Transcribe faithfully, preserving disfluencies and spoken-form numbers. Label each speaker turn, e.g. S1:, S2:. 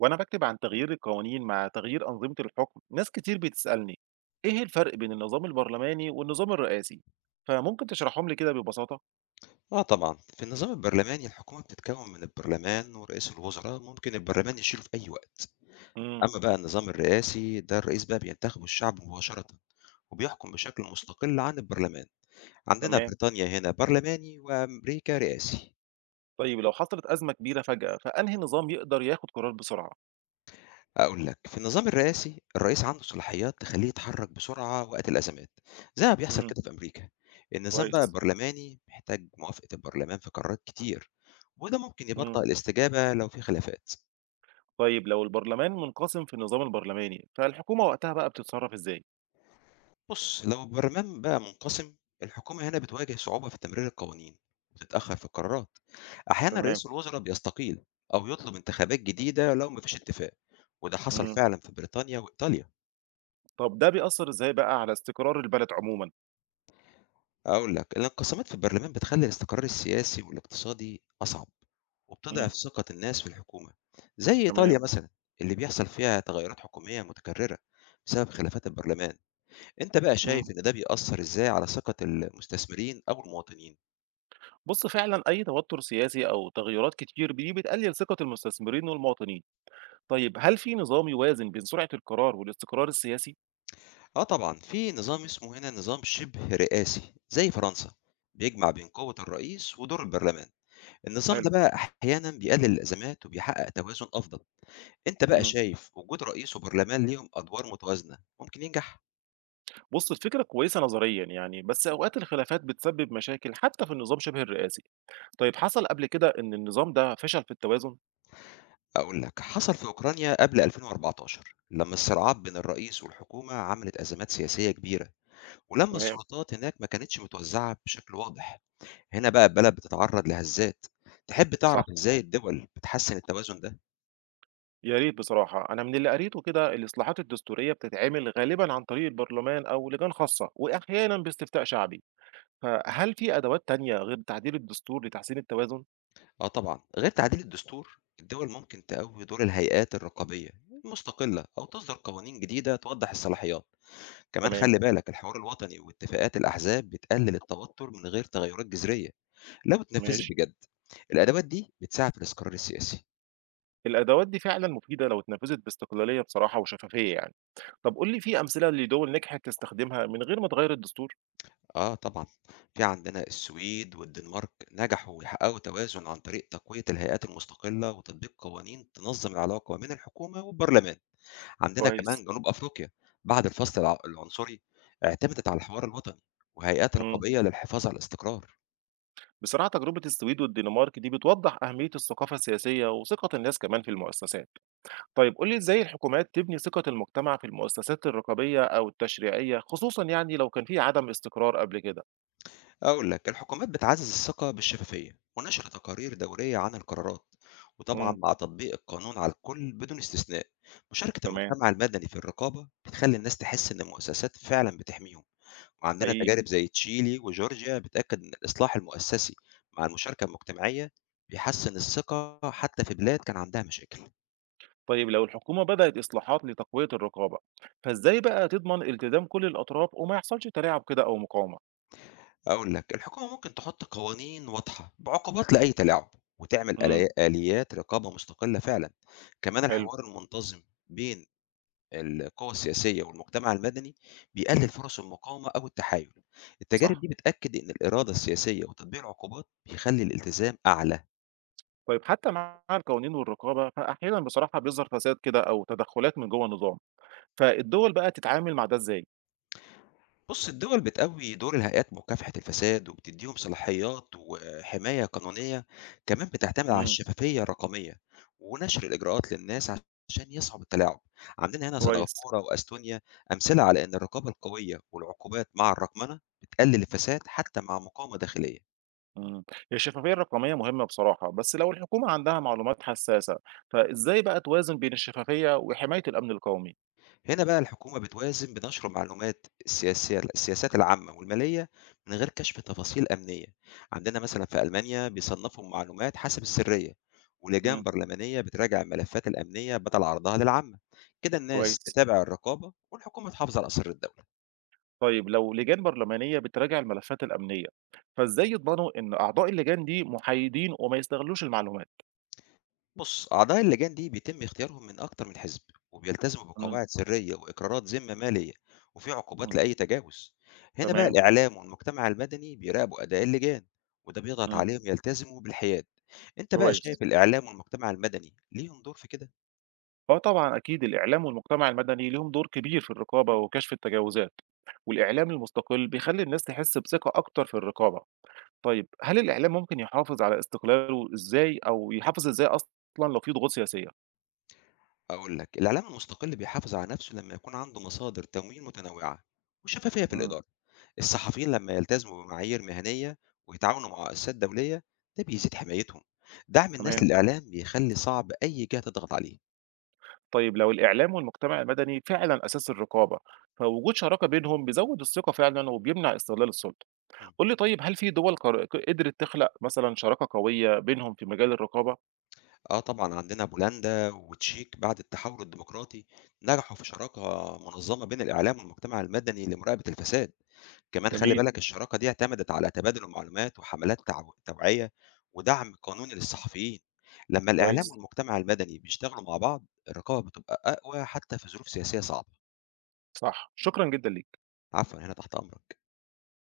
S1: وأنا بكتب عن تغيير القوانين مع تغيير أنظمة الحكم، ناس كتير بتسألني إيه الفرق بين النظام البرلماني والنظام الرئاسي، فممكن تشرحهم لي كده ببساطة؟
S2: آه طبعًا، في النظام البرلماني الحكومة بتتكوّن من البرلمان ورئيس الوزراء، ممكن البرلمان يشيله في أي وقت.
S1: امم.
S2: أمّا بقى النظام الرئاسي، ده الرئيس بقى بينتخبه الشعب مباشرةً، وبيحكم بشكل مستقل عن البرلمان. عندنا
S1: تمام.
S2: بريطانيا هنا برلماني وأمريكا رئاسي.
S1: طيب لو حصلت أزمة كبيرة فجأة فأنهي نظام يقدر ياخد قرار بسرعة؟
S2: أقول لك، في النظام الرئاسي الرئيس عنده صلاحيات تخلّيه يتحرك بسرعة وقت الأزمات، زي ما بيحصل
S1: امم.
S2: كده في أمريكا. النظام بقى
S1: كويس.
S2: البرلماني محتاج موافقة البرلمان في قرارات كتير، وده ممكن
S1: امم.
S2: يبطّئ الاستجابة لو في خلافات.
S1: طيب لو البرلمان منقسم في النظام البرلماني فالحكومة وقتها بقى بتتصرف إزاي؟
S2: بُص، لو البرلمان بقى منقسم، الحكومة هنا بتواجه صعوبة في تمرير القوانين، وبتتأخر في القرارات. أحيانًا
S1: تمام.
S2: رئيس الوزراء بيستقيل أو يطلب انتخابات جديدة لو ما فيش اتفاق، وده حصل
S1: امم.
S2: فعلًا في بريطانيا وإيطاليا.
S1: طب ده بيأثر إزاي بقى على استقرار البلد عموما؟
S2: هاقول لك، الانقسامات في البرلمان بتخلي الاستقرار السياسي والاقتصادي أصعب،
S1: امم.
S2: وبتضعف ثقة الناس في الحكومة. زي
S1: تمام.
S2: إيطاليا مثلًا، اللي بيحصل فيها تغيرات حكومية متكررة بسبب خلافات البرلمان. أنت بقى
S1: إمم.
S2: شايف إن ده بيأثر إزاي على ثقة المستثمرين أو المواطنين؟
S1: بُص فعلًا أي توتر سياسي أو تغيرات كتير دي بتقلل ثقة المستثمرين والمواطنين. طيب هل في نظام يوازن بين سرعة القرار والاستقرار السياسي؟
S2: آه طبعًا، في نظام اسمه هنا نظام شِبه رئاسي زي فرنسا، بيجمع بين قوة الرئيس ودور البرلمان. النظام
S1: حلو.
S2: ده بقى أحيانًا بيقلل الأزمات وبيحقق توازن أفضل. أنت بقى
S1: إمم.
S2: شايف وجود رئيس وبرلمان ليهم أدوار متوازنة ممكن ينجح؟
S1: بُص الفكرة كويسة نظريًا يعني، بس أوقات الخلافات بتسبب مشاكل حتى في النظام شبه الرئاسي. طيب حصل قبل كده إن النظام ده فشل في التوازن؟
S2: أقول لك، حصل في أوكرانيا قبل ألفين وأربعة عشر لمّا الصراعات بين الرئيس والحكومة عملت أزمات سياسية كبيرة، ولمّا
S1: تمام.
S2: السلطات هناك ما كانتش متوزعة بشكل واضح. هنا بقى البلد بتتعرض لهزات. تحب تعرف
S1: صح.
S2: إزاي الدول بتحسّن التوازن ده؟
S1: يا ريت بصراحة، أنا من اللي قريته كده الإصلاحات الدستورية بتتعمل غالبًا عن طريق البرلمان أو لجان خاصة، وأحيانًا باستفتاء شعبي. فهل في أدوات تانية غير تعديل الدستور لتحسين التوازن؟
S2: آه طبعًا، غير تعديل الدستور، الدول ممكن تقوي دور الهيئات الرقابية المستقلة أو تصدر قوانين جديدة توضح الصلاحيات، كمان
S1: تمام.
S2: خلي بالك الحوار الوطني واتفاقات الأحزاب بتقلل التوتر من غير تغيرات جذرية لو اتنفذت
S1: ماشي.
S2: بجد، الأدوات دي بتساعد في الاستقرار السياسي.
S1: الأدوات دي فعلًا مفيدة لو اتنفذت باستقلالية بصراحة وشفافية يعني. طب قُل لي في أمثلة لدول نجحت تستخدمها من غير ما تغيّر الدستور؟
S2: آه طبعًا، في عندنا السويد والدنمارك نجحوا يحققوا توازن عن طريق تقوية الهيئات المستقلة وتطبيق قوانين تنظم العلاقة بين الحكومة والبرلمان. عندنا
S1: كويس.
S2: كمان جنوب أفريقيا بعد الفصل الع العنصري اعتمدت على الحوار الوطني وهيئات
S1: إمم.
S2: رقابية للحفاظ على الاستقرار.
S1: بصراحة تجربة السويد والدنمارك دي بتوضّح أهمية الثقافة السياسية وثقة الناس كمان في المؤسسات. طيب قُل لي إزاي الحكومات تبني ثقة المجتمع في المؤسسات الرقابية أو التشريعية خصوصًا يعني لو كان في عدم استقرار قبل كده؟
S2: أقول لك الحكومات بتعزز الثقة بالشفافية ونشر تقارير دورية عن القرارات وطبعا
S1: إمم.
S2: مع تطبيق القانون على الكل بدون استثناء. مشاركة
S1: تمام.
S2: المجتمع المدني في الرقابة بتخلي الناس تحس إن المؤسسات فعلا بتحميهم. وعندنا
S1: حقيقي.
S2: تجارب زي تشيلي وجورجيا بتأكد إن الإصلاح المؤسسي مع المشاركة المجتمعية بيحسن الثقة حتى في بلاد كان عندها مشاكل.
S1: طيب لو الحكومة بدأت إصلاحات لتقوية الرقابة، فإزاي بقى تضمن التزام كل الأطراف وما يحصلش تلاعب كده أو مقاومة؟
S2: أقول لك الحكومة ممكن تحط قوانين واضحة بعقوبات لأي تلاعب وتعمل
S1: امم.
S2: آلي- آليات رقابة مستقلة فعلا. كمان
S1: حلو.
S2: الحوار المنتظم بين القوى السياسية والمجتمع المدني بيقلل فرص المقاومة أو التحايل. التجارب
S1: صح.
S2: دي بتأكد إن الإرادة السياسية وتطبيق العقوبات بيخلي الالتزام أعلى.
S1: طيب حتى مع القوانين والرقابة فأحيانا بصراحة بيظهر فساد كده أو تدخلات من جوه النظام، فالدول بقى تتعامل مع ده إزاي؟
S2: بص الدول بتقوي دور الهيئات مكافحة الفساد وبتديهم صلاحيات وحماية قانونية، كمان بتعتمد على
S1: امم.
S2: الشفافية الرقمية ونشر الإجراءات للناس عشان يصعب التلاعب. عندنا هنا
S1: كويس.
S2: سنغافورة وأستونيا أمثلة على إن الرقابة القوية والعقوبات مع الرقمنة بتقلل الفساد حتى مع مقاومة داخلية.
S1: امم. هي الشفافية الرقمية مهمة بصراحة، بس لو الحكومة عندها معلومات حساسة فإزاي بقى توازن بين الشفافية وحماية الأمن القومي؟
S2: هنا بقى الحكومة بتوازن بين نشر معلومات السياسية السياسات العامة والمالية من غير كشف تفاصيل أمنية. عندنا مثلا في ألمانيا بيصنفوا المعلومات حسب السرية، ولجان
S1: امم.
S2: برلمانية بتراجع الملفات الأمنية بدل عرضها للعامة. كده الناس
S1: كويس.
S2: تتابع الرقابة والحكومة تحافظ على أسرار الدولة.
S1: طيب لو لجان برلمانية بتراجع الملفات الأمنية، فإزاي يضمنوا إن أعضاء اللجان دي محايدين وما يستغلوش المعلومات؟
S2: بص أعضاء اللجان دي بيتم اختيارهم من أكتر من حزب، وبيلتزموا
S1: مم.
S2: بقواعد سرية وإقرارات ذمة مالية، وفي عقوبات
S1: مم.
S2: لأي تجاوز. هنا بقى
S1: تمام.
S2: الإعلام والمجتمع المدني بيراقبوا أداء اللجان، وده بيضغط
S1: امم.
S2: عليهم يلتزموا بالحياد. أنت بقى
S1: كويس.
S2: شايف الإعلام والمجتمع المدني ليهم دور في كده؟
S1: آه طبعًا، أكيد الإعلام والمجتمع المدني ليهم دور كبير في الرقابة وكشف التجاوزات، والإعلام المستقل بيخلي الناس تحس بثقة أكتر في الرقابة. طيب هل الإعلام ممكن يحافظ على استقلاله إزاي، أو يحافظ إزاي أصلًا لو في ضغوط سياسية؟
S2: أقول لك الإعلام المستقل بيحافظ على نفسه لما يكون عنده مصادر تمويل متنوعة وشفافية في
S1: مم.
S2: الإدارة. الصحفيين لما يلتزموا بمعايير مهنية ويتعاونوا مع مؤسسات دولية ده بيزيد حمايتهم. دعم الناس
S1: تمام.
S2: للإعلام بيخلي صعب أي جهة تضغط عليه.
S1: طيب لو الإعلام والمجتمع المدني فعلا أساس الرقابة، فوجود شراكة بينهم بيزود الثقة فعلا وبيمنع استغلال السلطة.
S2: مم.
S1: قول لي طيب، هل في دول قر- قدرت تخلق مثلا شراكة قوية بينهم في مجال الرقابة؟
S2: آه طبعا عندنا بولندا وتشيك بعد التحول الديمقراطي نجحوا في شراكة منظمة بين الإعلام والمجتمع المدني لمراقبة الفساد. كمان خلّي
S1: جميل.
S2: بالك الشراكة دي اعتمدت على تبادل المعلومات وحملات تعو توعية ودعم قانوني للصحفيين، لمّا الإعلام
S1: كويس.
S2: والمجتمع المدني بيشتغلوا مع بعض الرقابة بتبقى أقوى حتى في ظروف سياسية صعبة.
S1: صح، شكرا جدا ليك.
S2: عفوًا، هنا تحت أمرك.